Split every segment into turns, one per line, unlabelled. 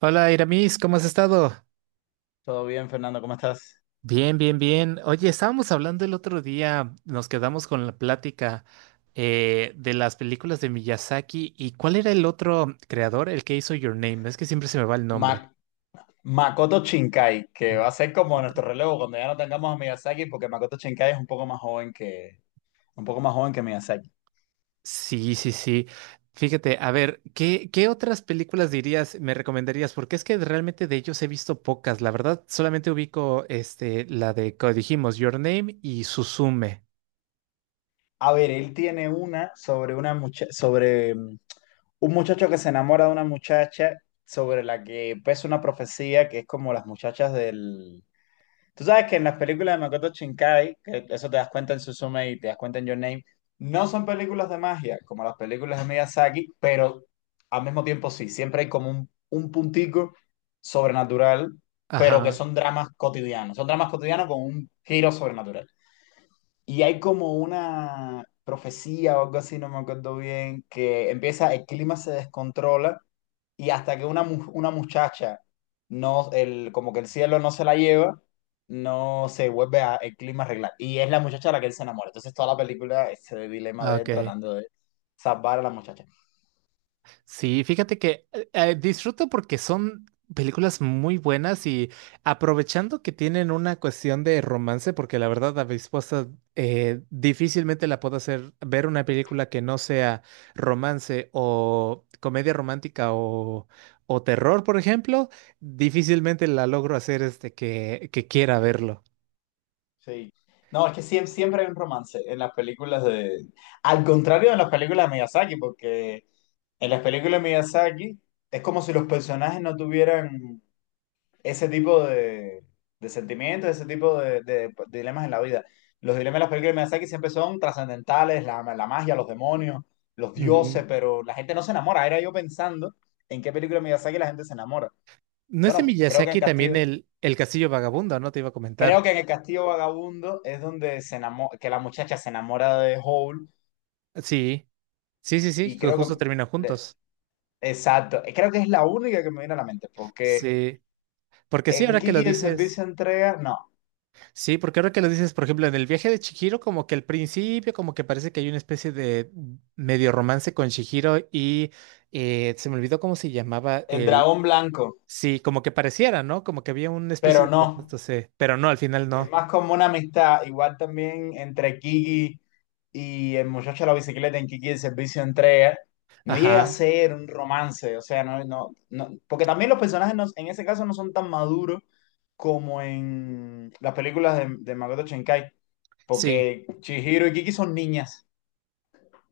Hola, Iramis, ¿cómo has estado?
Todo bien, Fernando, ¿cómo estás?
Bien, bien, bien. Oye, estábamos hablando el otro día, nos quedamos con la plática de las películas de Miyazaki y ¿cuál era el otro creador, el que hizo Your Name? Es que siempre se me va el nombre.
Ma- Makoto Shinkai, que va a ser como nuestro
Makoto.
relevo cuando ya no tengamos a Miyazaki, porque Makoto Shinkai es un poco más joven un poco más joven que Miyazaki.
Sí, sí, sí. Fíjate, a ver, ¿qué otras películas dirías, me recomendarías? Porque es que realmente de ellos he visto pocas. La verdad, solamente ubico este, la de, como dijimos, Your Name y Suzume.
A ver, él tiene una sobre un muchacho que se enamora de una muchacha sobre la que pesa una profecía que es como las muchachas del. Tú sabes que en las películas de Makoto Shinkai, que eso te das cuenta en Suzume y te das cuenta en Your Name, no son películas de magia como las películas de Miyazaki, pero al mismo tiempo sí, siempre hay como un puntico sobrenatural, pero que
Ajá.
son dramas cotidianos con un giro sobrenatural. Y hay como una profecía o algo así, no me acuerdo bien, que empieza, el clima se descontrola y hasta que una muchacha, no, el, como que el cielo no se la lleva, no se vuelve a, el clima a arreglar. Y es la muchacha a la que él se enamora. Entonces toda la película es el dilema
Ah,
de él
ok.
tratando de salvar a la muchacha.
Sí, fíjate que disfruto porque son películas muy buenas y aprovechando que tienen una cuestión de romance, porque la verdad a mi esposa difícilmente la puedo hacer ver una película que no sea romance o comedia romántica o terror, por ejemplo, difícilmente la logro hacer este que quiera verlo.
Sí. No, es que siempre, siempre hay un romance en las películas de... Al contrario de las películas de Miyazaki, porque en las películas de Miyazaki es como si los personajes no tuvieran ese tipo de sentimientos, ese tipo de, de dilemas en la vida. Los dilemas de las películas de Miyazaki siempre son trascendentales, la magia, los demonios, los
Ujú.
dioses, pero la gente no se enamora. Era yo pensando en qué película de Miyazaki la gente se enamora.
¿No es de
Bueno, creo que en
Miyazaki también
Castillo,
el Castillo Vagabundo, no? Te iba a
creo que
comentar.
en el Castillo Vagabundo es donde que la muchacha se enamora de Hole,
Sí, sí, sí, sí,
y
que
creo
justo
que,
terminan
le-
juntos.
exacto, creo que es la única que me viene a la mente, porque
Sí, porque sí,
en
ahora que lo
Kiki el
dices,
servicio de entrega, no,
sí, porque ahora que lo dices, por ejemplo, en el viaje de Chihiro, como que al principio, como que parece que hay una especie de medio romance con Chihiro y se me olvidó cómo se llamaba
el
el,
dragón blanco,
sí, como que pareciera, ¿no? Como que había una especie
pero
de
no.
romance, sí, pero no, al final
Es
no.
más como una amistad, igual también entre Kiki y el muchacho de la bicicleta en Kiki, el servicio de entrega, no llega a
Ajá,
ser un romance, o sea, no, no, no, porque también los personajes en ese caso no son tan maduros como en las películas de Makoto Shinkai,
sí.
porque Chihiro y Kiki son niñas.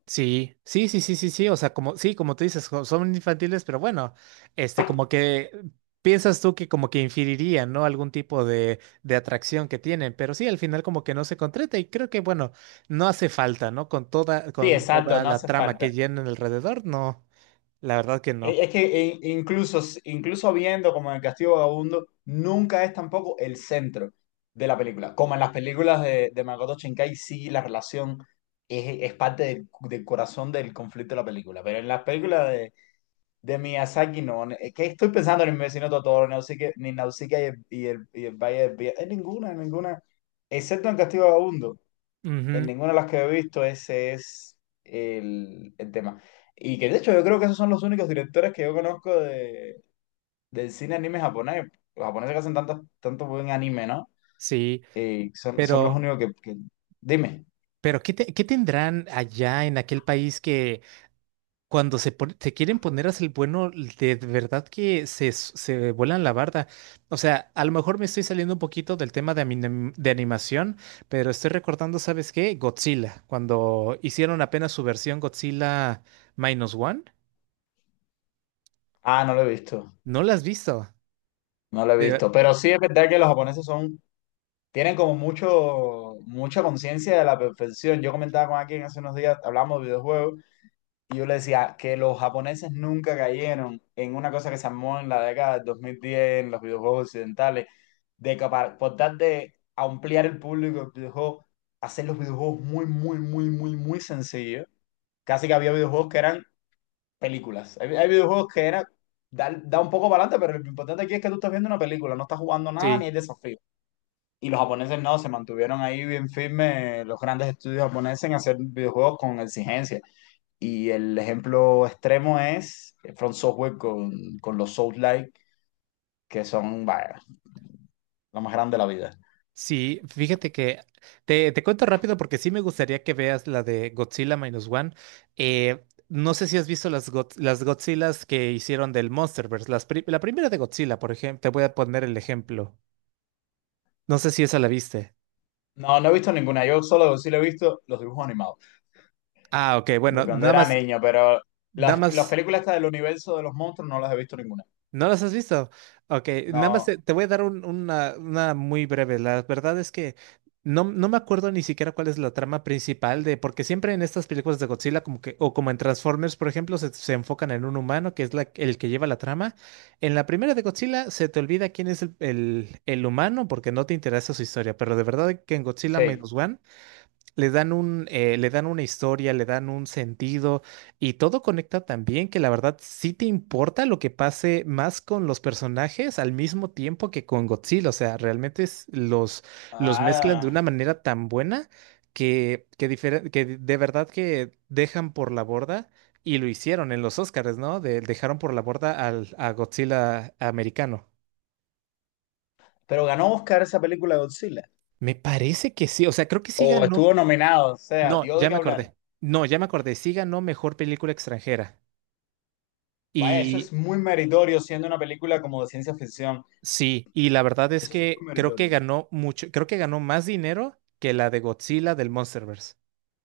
Sí, sí, sí, sí, sí, sí, o sea, como, sí, como tú dices, son infantiles, pero bueno, este, como que piensas tú que como que inferirían, ¿no? Algún tipo de atracción que tienen, pero sí, al final como que no se concreta y creo que, bueno, no hace falta, ¿no?
Sí,
Con
exacto,
toda
no
la
hace
trama que
falta.
llenan alrededor, no, la verdad que no.
Es que incluso, incluso viendo como en el Castillo Vagabundo, nunca es tampoco el centro de la película. Como en las películas de Makoto Shinkai, sí, la relación es parte del, del corazón del conflicto de la película. Pero en las películas de Miyazaki, no. Es que estoy pensando en el vecino Totoro, ni Nausicaa y el, y el, y el Valle del Viento. En ninguna, en ninguna. Excepto en Castillo Vagabundo. En
Ujú,
ninguna de las que he visto ese es el tema. Y que de hecho yo creo que esos son los únicos directores que yo conozco de, del cine anime japonés. Los japoneses que hacen tanto, tanto buen anime, ¿no?
sí,
Y son, son los
pero,
únicos Dime.
pero ¿qué tendrán allá en aquel país cuando se, se quieren poner a ser el bueno, de verdad que se, se vuelan la barda. O sea, a lo mejor me estoy saliendo un poquito del tema de, de animación, pero estoy recordando, ¿sabes qué? Godzilla, cuando hicieron apenas su versión Godzilla Minus One,
Ah, no lo he visto.
¿no la has visto?
No lo he
De ver-
visto. Pero sí es verdad que los japoneses son... Tienen como mucho, mucha conciencia de la perfección. Yo comentaba con alguien hace unos días, hablamos de videojuegos. Y yo le decía que los japoneses nunca cayeron en una cosa que se armó en la década del 2010 en los videojuegos occidentales, de que por tal de ampliar el público del videojuego, hacer los videojuegos muy, muy, muy, muy, muy sencillos. Casi que había videojuegos que eran películas. Hay videojuegos que era, da, da un poco para adelante, pero lo importante aquí es que tú estás viendo una película, no estás jugando nada ni
Sí.
hay desafío. Y los japoneses no, se mantuvieron ahí bien firmes, los grandes estudios japoneses en hacer videojuegos con exigencia. Y el ejemplo extremo es Front Software con los Souls-like, que son, vaya, lo más grande de la vida.
Sí, fíjate que te cuento rápido porque sí me gustaría que veas la de Godzilla Minus One. No sé si has visto las, las Godzillas que hicieron del Monsterverse. La primera de Godzilla, por ejemplo, te voy a poner el ejemplo. No sé si esa la viste.
No, no he visto ninguna. Yo solo sí lo he visto los dibujos animados,
Ah, ok,
de
bueno,
cuando
nada
era
más,
niño, pero
nada
las
más.
películas estas del universo de los monstruos no las he visto ninguna.
¿No las has visto? Ok, nada más te,
No,
te voy a dar una muy breve. La verdad es que no, no me acuerdo ni siquiera cuál es la trama principal de, porque siempre en estas películas de Godzilla, como que, o como en Transformers, por ejemplo, se enfocan en un humano que es el que lleva la trama. En la primera de Godzilla se te olvida quién es el, el humano porque no te interesa su historia, pero de verdad que en Godzilla
sí.
Minus One. Le dan un, le dan una historia, le dan un sentido y todo conecta también que la verdad sí te importa lo que pase más con los personajes al mismo tiempo que con Godzilla. O sea, los mezclan de
Ah,
una manera tan buena que de verdad que dejan por la borda y lo hicieron en los Oscars, ¿no? Dejaron por la borda al, a Godzilla americano.
pero ganó Oscar esa película de Godzilla.
Me parece que sí, o sea, creo que sí
O
ganó.
estuvo nominado, o sea,
No,
dio de
ya
qué
me
hablar.
acordé. No, ya me acordé. Sí ganó mejor película extranjera.
Vaya, eso
Y
es muy meritorio siendo una película como de ciencia ficción.
sí, y la verdad es
Eso es
que
muy
creo que
meritorio.
ganó mucho, creo que ganó más dinero que la de Godzilla del Monsterverse.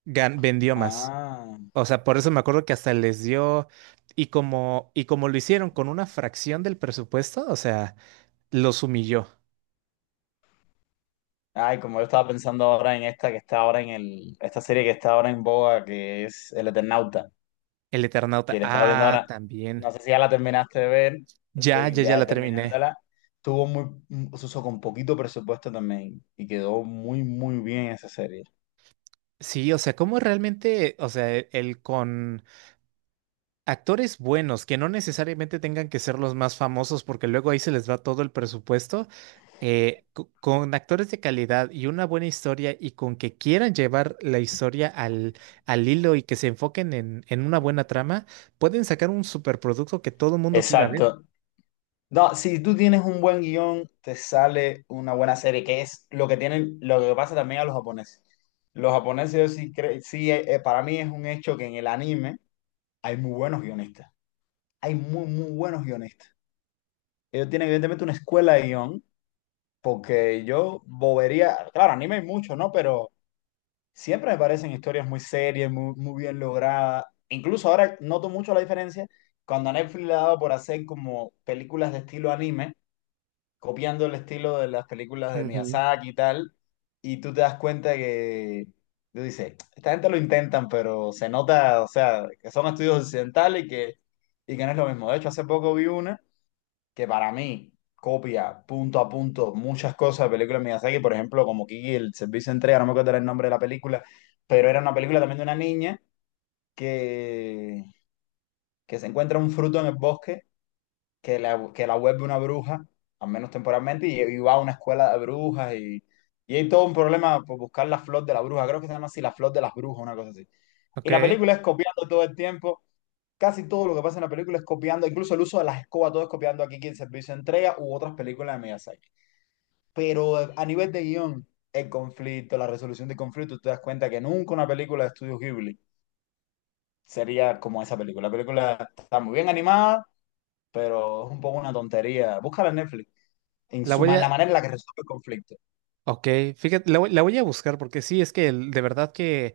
Vendió más.
Ah,
O sea, por eso me acuerdo que hasta les dio y como lo hicieron con una fracción del presupuesto, o sea, los humilló.
ay, como yo estaba pensando ahora en esta que está ahora en el, esta serie que está ahora en boga, que es El Eternauta,
El Eternauta,
que la estaba viendo
ah,
ahora.
también.
No sé si ya la terminaste de ver,
Ya,
estoy
ya, ya
ya
la terminé.
terminándola. Tuvo muy, se usó con poquito presupuesto también y quedó muy, muy bien esa serie.
Sí, o sea, cómo realmente, o sea, el con actores buenos, que no necesariamente tengan que ser los más famosos, porque luego ahí se les va todo el presupuesto, con actores de calidad y una buena historia y con que quieran llevar la historia al, al hilo y que se enfoquen en una buena trama, pueden sacar un superproducto que todo el mundo quiera ver.
Exacto. No, si tú tienes un buen guión, te sale una buena serie, que es lo que tienen, lo que pasa también a los japoneses. Los japoneses, yo sí, para mí es un hecho que en el anime hay muy buenos guionistas. Hay muy, muy buenos guionistas. Ellos tienen evidentemente una escuela de guión, porque yo bobería, claro, anime hay mucho, ¿no? Pero siempre me parecen historias muy serias, muy, muy bien logradas. Incluso ahora noto mucho la diferencia cuando a Netflix le ha dado por hacer como películas de estilo anime, copiando el estilo de las películas de
Ujú.
Miyazaki y tal, y tú te das cuenta que, tú dices, esta gente lo intentan, pero se nota, o sea, que son estudios occidentales y que no es lo mismo. De hecho, hace poco vi una que para mí copia punto a punto muchas cosas de películas de Miyazaki, por ejemplo, como Kiki, el servicio de entrega, no me acuerdo el nombre de la película, pero era una película también de una niña que, que se encuentra un fruto en el bosque que que la vuelve una bruja, al menos temporalmente, y va a una escuela de brujas y hay todo un problema por buscar la flor de la bruja, creo que se llama así, la flor de las brujas, una cosa así. Y
Ok,
la película es copiando todo el tiempo. Casi todo lo que pasa en la película es copiando, incluso el uso de las escobas, todo es copiando aquí Kiki, el servicio de entrega u otras películas de Miyazaki. Pero a nivel de guión, el conflicto, la resolución de conflicto, tú te das cuenta que nunca una película de Estudio Ghibli sería como esa película. La película está muy bien animada, pero es un poco una tontería. Búscala en Netflix. En
la voy
la
a,
manera en la que resuelve el conflicto.
ok, fíjate, la voy a buscar porque sí, es que de verdad que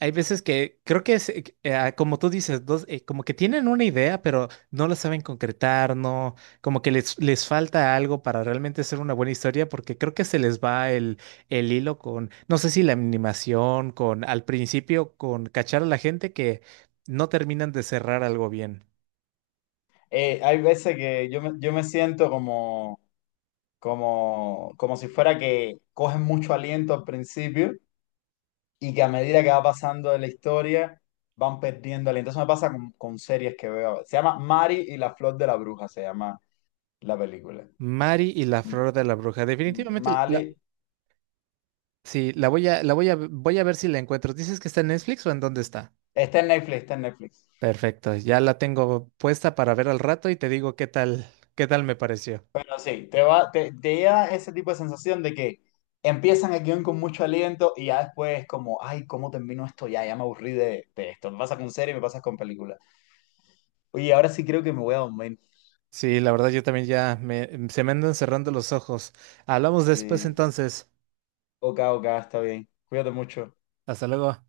hay veces que creo que es, como tú dices, dos, como que tienen una idea, pero no la saben concretar, no, como que les falta algo para realmente ser una buena historia, porque creo que se les va el hilo con, no sé si la animación, con al principio, con cachar a la gente que no terminan de cerrar algo bien.
Hay veces que yo me siento como como si fuera que cogen mucho aliento al principio y que a medida que va pasando de la historia van perdiendo aliento. Eso me pasa con series que veo. Se llama Mari y la flor de la bruja, se llama la película.
Mari y la
M-
flor de la bruja. Definitivamente la,
Mali.
sí, la voy a, voy a ver si la encuentro. ¿Dices que está en Netflix o en dónde está?
Está en Netflix, está en Netflix.
Perfecto, ya la tengo puesta para ver al rato y te digo qué tal me pareció.
Pero sí, te da ese tipo de sensación de que empiezan el guión con mucho aliento y ya después como, ay, ¿cómo termino esto? Ya, ya me aburrí de esto. Me pasa con serie, me pasa con película. Oye, ahora sí creo que me voy a dormir.
Sí, la verdad yo también ya me, se me andan cerrando los ojos. Hablamos después
Sí.
entonces.
Ok, ok, está bien. Cuídate mucho.
Hasta luego.